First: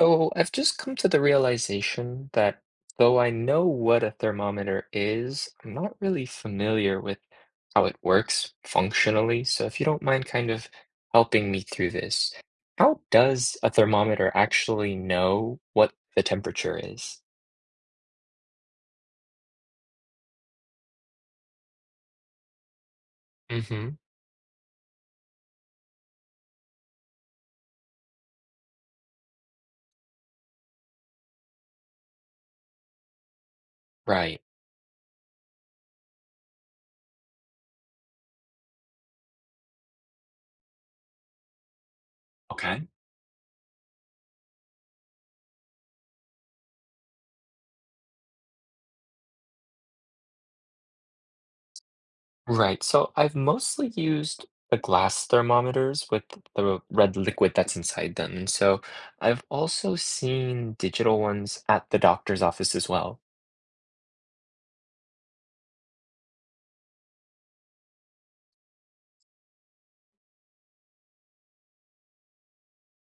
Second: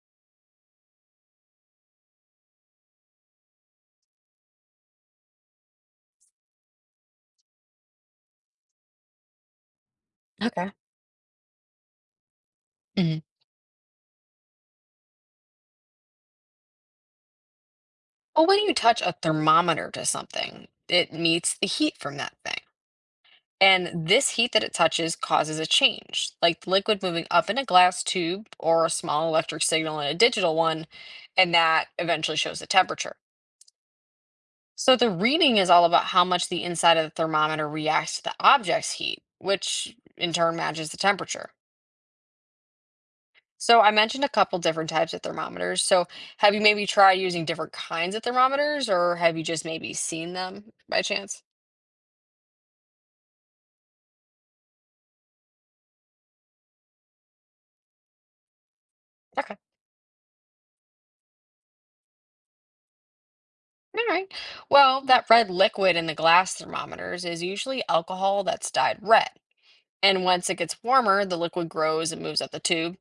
Oh, I've just come to the realization that though I know what a thermometer is, I'm not really familiar with how it works functionally. So if you don't mind kind of Okay. helping me through this, how Mhm. does a thermometer actually know what the temperature is? Well, when you touch a thermometer to something, it meets the heat from that thing. Mm-hmm. And this heat that it touches causes a change, like the liquid moving up in a glass tube or a small electric signal in a digital one, and that eventually shows the temperature. Right. So the reading is all about how much the inside of the thermometer reacts to the object's heat, which in turn matches the temperature. Okay. So I mentioned a couple different types of thermometers. So have you maybe tried using different kinds of thermometers, or have you just maybe seen them by chance? Right. So I've mostly used the glass thermometers with the red liquid that's inside them. And so I've Okay. also seen digital ones at the doctor's office as well. All right. Well, that red liquid in the glass thermometers is usually alcohol that's dyed red. And once it gets warmer, the liquid grows and moves up the tube.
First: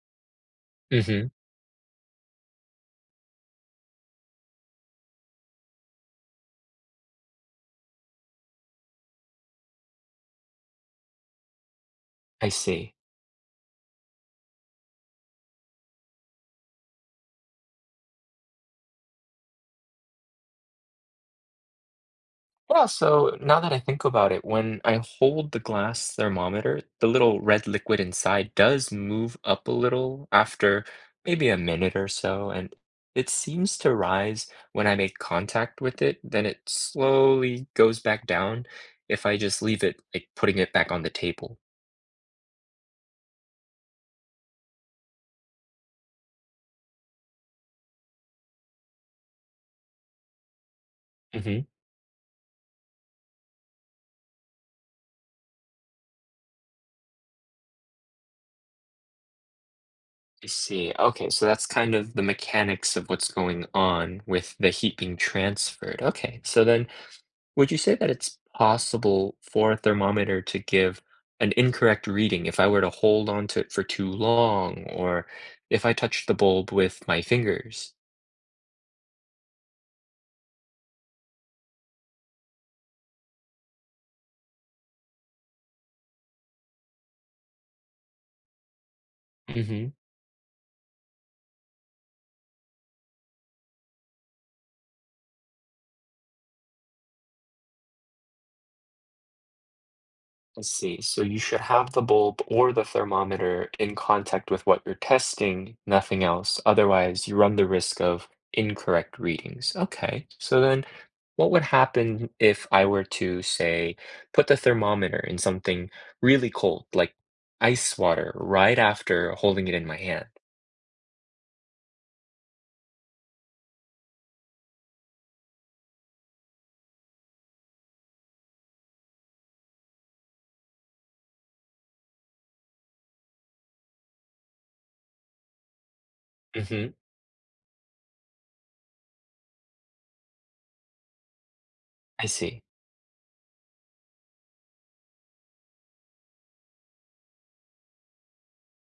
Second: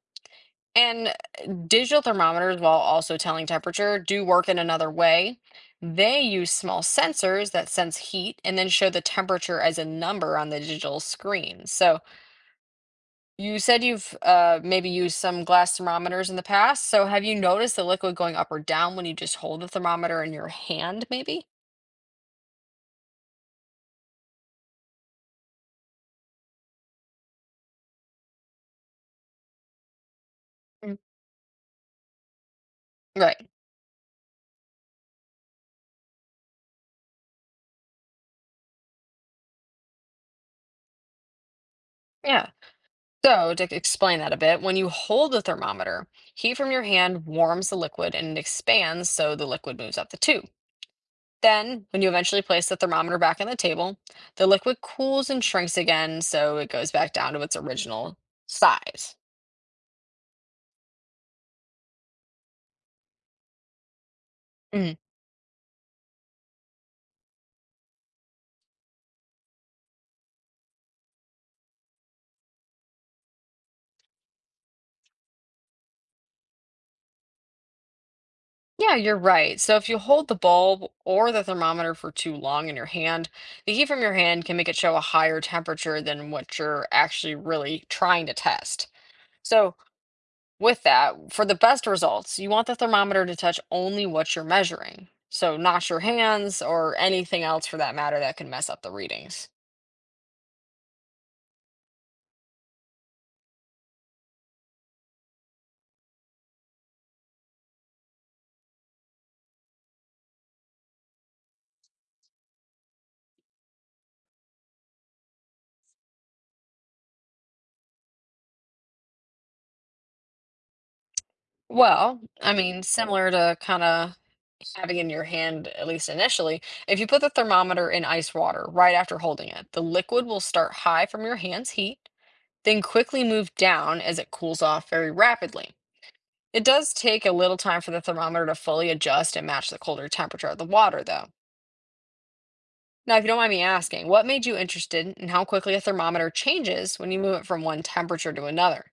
And Hmm. Digital thermometers, while also telling temperature, do work in another way. They use small sensors that sense heat and then show the temperature as a number on the digital screen. So I see. you said you've maybe used some glass thermometers in the past. So have you noticed the liquid going up or down when you just hold the thermometer in your hand, maybe? Yeah, so now that I think about it, when I hold the glass thermometer, the little red liquid inside does move up a little after Mm. maybe a minute or so, and it Right. seems to rise when I make contact with it, then it slowly goes back down if I just leave it, like putting it back on the table. Yeah. So to explain that a bit, when you hold the thermometer, heat from your hand warms the liquid and it expands, so the liquid moves up the tube. Hmm. Then, when you eventually place the thermometer back on the table, the liquid cools and shrinks again, so it goes back down to its original size. I see. Okay, so that's kind of the mechanics of what's going on with the heat being transferred. Okay, so then, would you say that it's possible for a thermometer to give an incorrect reading if I were to hold on to it for too long or if I touch the bulb with my fingers? Yeah, you're right. So if you hold the bulb or the thermometer for too long in your hand, the heat from your hand can make it show a higher temperature than what you're actually really trying to test. So Mm-hmm. with that, for the best results, you want the thermometer to touch only what you're measuring. So not your hands or anything else for that matter that could mess up the readings. I see. So you should have the bulb or the thermometer in contact with what you're testing, nothing else. Otherwise, you run the risk of incorrect readings. Okay. So then what would happen if I were to, say, put the thermometer in something really cold, like ice water, right after holding it in my hand? Well, I mean, similar to kind of having in your hand, at least initially, if you put the thermometer in ice water right after holding it, the liquid will start high from your hand's heat, then quickly move down as it cools off very rapidly. It Mm-hmm. does take a little time for the thermometer to fully adjust and match the colder temperature of the water, though. I see. Now, if you don't mind me asking, what made you interested in how quickly a thermometer changes when you move it from one temperature to another?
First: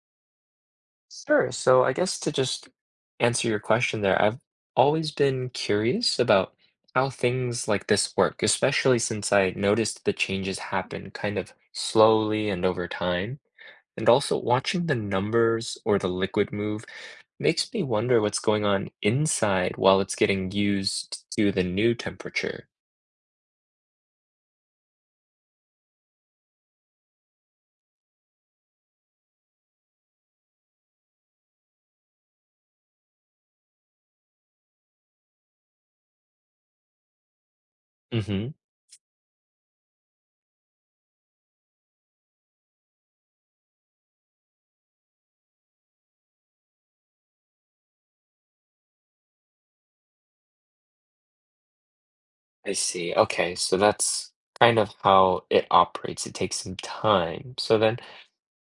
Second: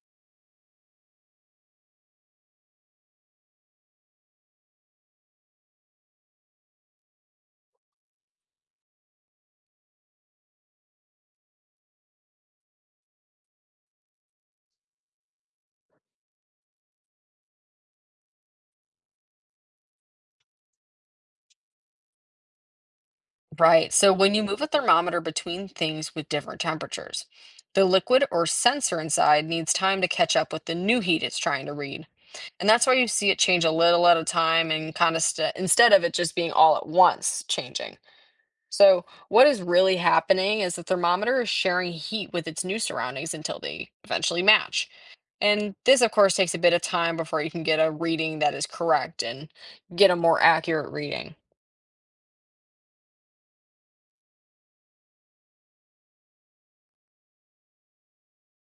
Sure. So I guess to just answer your question there, I've always been curious about how things like this work, especially since I noticed the changes happen kind of slowly and over time. And also watching the numbers or the liquid move makes me wonder what's going on inside while it's getting used to the new temperature. Right. So when you move a thermometer between things with different temperatures, the liquid or sensor inside needs time to catch up with the new heat it's trying to read. And that's why you see it change a little at a time and kind of instead of it just being all at once changing. Hmm. So what is really happening is the thermometer is sharing heat with its new surroundings until they eventually match. And this, of course, takes a bit of time before you can get a reading that is correct and get a more accurate reading. I see. Okay, so that's kind of how it operates. It takes some time. So then,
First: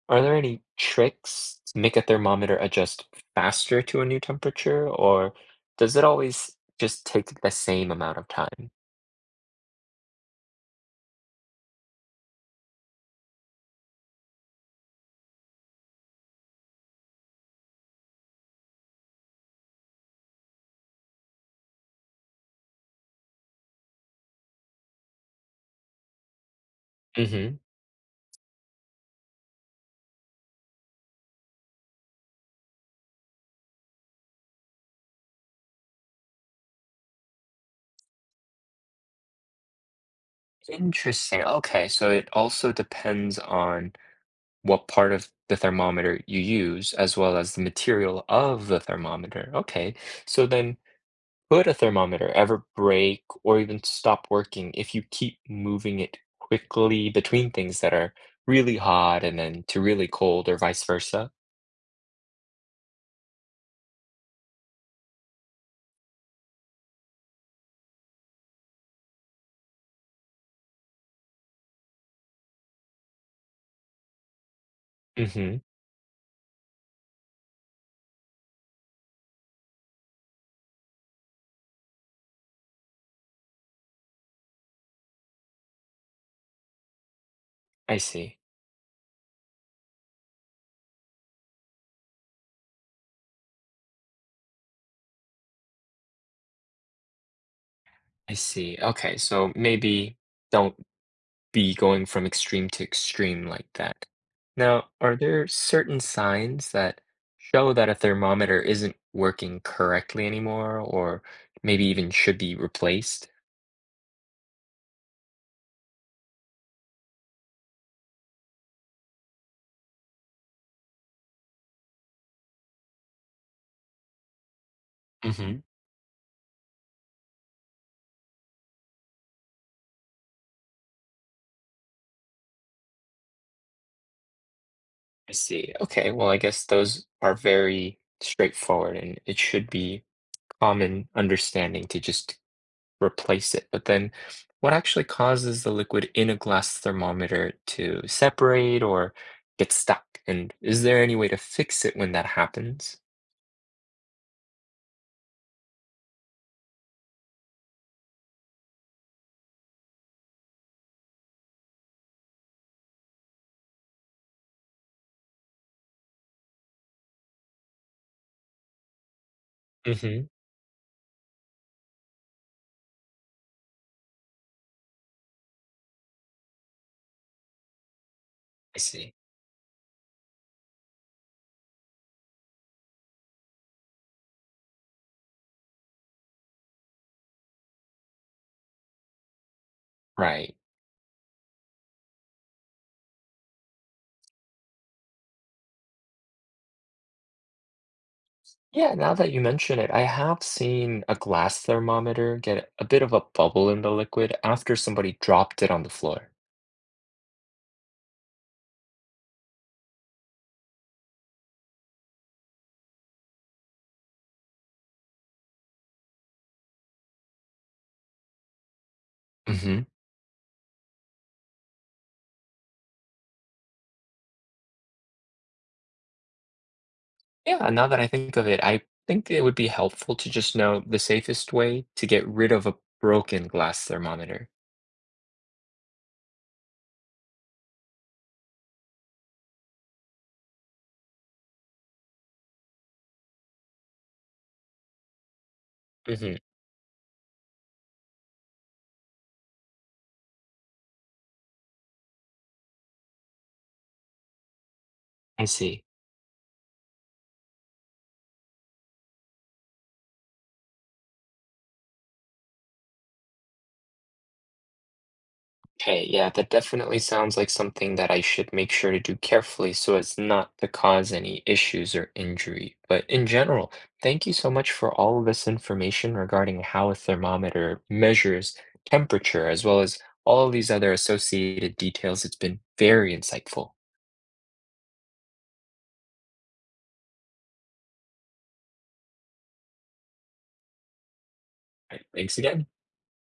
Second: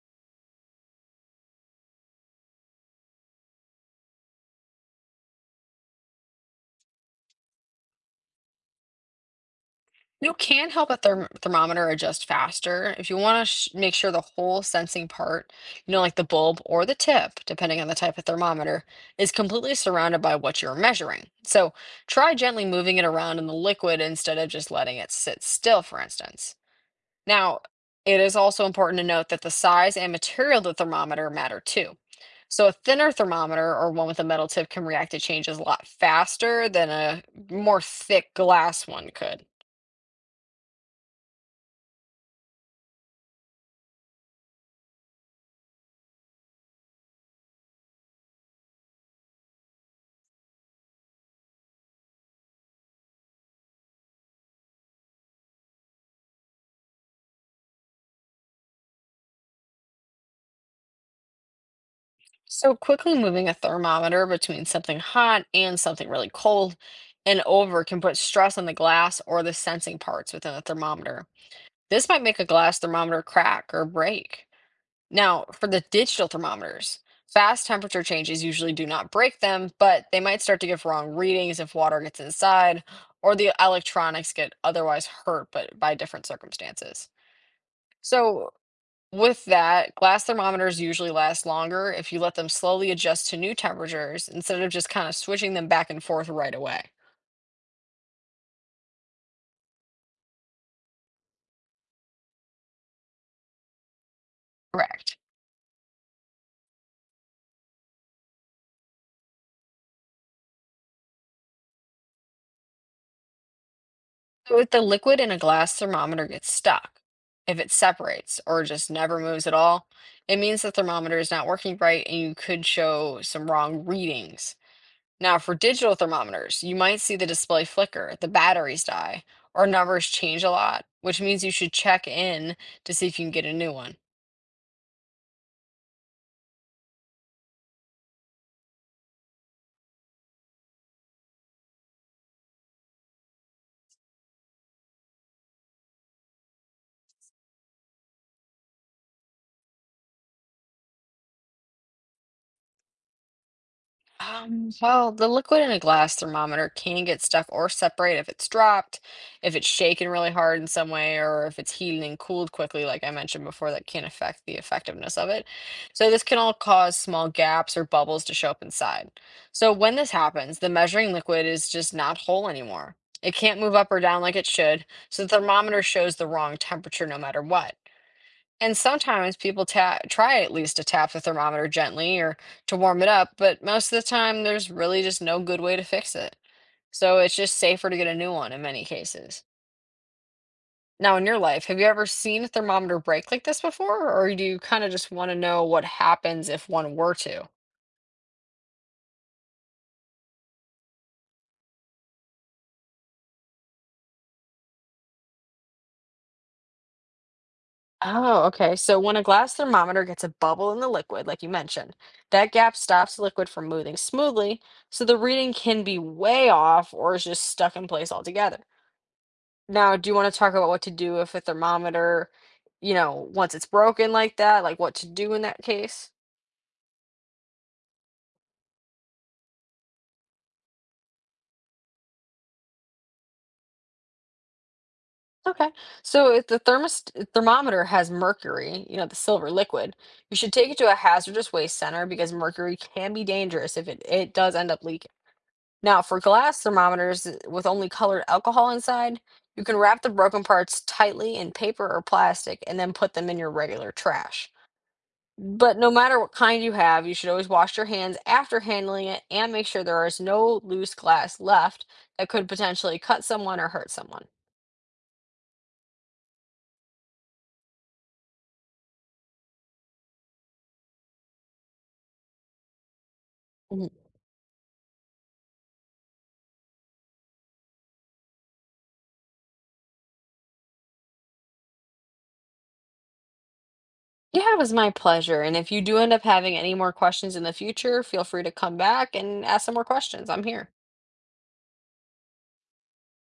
are there any tricks to make a thermometer adjust faster to a new temperature, or does it always just take the same amount of time? You can help a thermometer adjust faster if you want to sh make sure the whole sensing part, you know, like the bulb or the tip, depending on the type of thermometer, is completely surrounded by what you're measuring. So try gently moving it around in the liquid instead of just letting it sit still, for instance. Hmm. Now, it is also important to note that the size and material of the thermometer matter too. So a thinner thermometer or one with a metal tip can react to changes a lot faster than a more thick glass one could. Interesting. Okay, so it also depends on what part of the thermometer you use, as well as the material of the thermometer. Okay, so then, could a thermometer ever break or even stop working if you keep moving it quickly between things that are really hot and then to really cold or vice versa? So quickly moving a thermometer between something hot and something really cold and over can put stress on the glass or the sensing parts within a thermometer. This might make a glass thermometer crack or break. Now, Mm-hmm. for the digital thermometers, fast temperature changes usually do not break them, but they might start to give wrong readings if water gets inside or the electronics get otherwise hurt but by different circumstances. I see. So, with that, glass thermometers usually last longer if you let them slowly adjust to new temperatures instead of just kind of switching them back and forth right away. I see. Okay, so maybe don't be going from extreme to extreme like that. Now, Correct. are there certain signs that show that a thermometer isn't working correctly anymore, or maybe even should be replaced? So if the liquid in a glass thermometer gets stuck, if it separates or just never moves at all, it means the thermometer is not working right and you could show some wrong readings. Now, for Hmm. digital thermometers, you might see the display flicker, the batteries die, or numbers change a lot, which means you should check in to see if you can get a new one. I see. Okay, well, I guess those are very straightforward and it should be common understanding to just replace it. But then what actually causes the liquid in a glass thermometer to separate or get stuck? And is there any way to fix it when that happens? Well, the liquid in a glass thermometer can get stuck or separate if it's dropped, if it's shaken really hard in some way, or if it's heated and cooled quickly, like I mentioned before, that can affect the effectiveness of it. So this can all cause small gaps or bubbles to show up inside. So when this Mm-hmm. happens, the measuring liquid is just not whole anymore. It can't move up or down like it should, so the thermometer shows the wrong temperature no matter what. And I see. sometimes people ta try at least to tap the thermometer gently or to warm it up, but most of the time there's really just no good way to fix it. So it's just safer to get a new one in many cases. Right. Now, in your life, have you ever seen a thermometer break like this before, or do you kind of just want to know what happens if one were to? Yeah, now that you mention it, I have seen a glass thermometer get a bit of a bubble in the liquid after somebody dropped it on the floor. Oh, okay. So when a glass thermometer gets a bubble in the liquid, like you mentioned, that gap stops the liquid from moving smoothly, so the reading can be way off or is just stuck in place altogether. Hmm. Now, do you wanna talk about what to do if a thermometer, you know, once it's broken like that, like what to do in that case? Yeah, now that I think of it, I think it would be helpful to just know the safest way to get rid of a broken glass thermometer. Okay. So if the thermos thermometer has mercury, you know, the silver liquid, you should take it to a hazardous waste center because mercury can be dangerous if it does end up leaking. Now, for Hmm. glass thermometers with only colored alcohol inside, you can wrap the broken parts tightly in paper or plastic and then put them in your regular trash. I But see. no matter what kind you have, you should always wash your hands after handling it and make sure there is no loose glass left that could potentially cut someone or hurt someone. Okay, yeah, that definitely sounds like something that I should make sure to do carefully so as not to cause any issues or injury. But in general, Mhm. thank you so much for all of this information regarding how a thermometer measures temperature, as well as all of these other associated details. It's been very insightful. All Yeah, it was my pleasure. And if you do end up having any more questions in the future, feel free to come back and ask some more questions. I'm here. right, thanks again.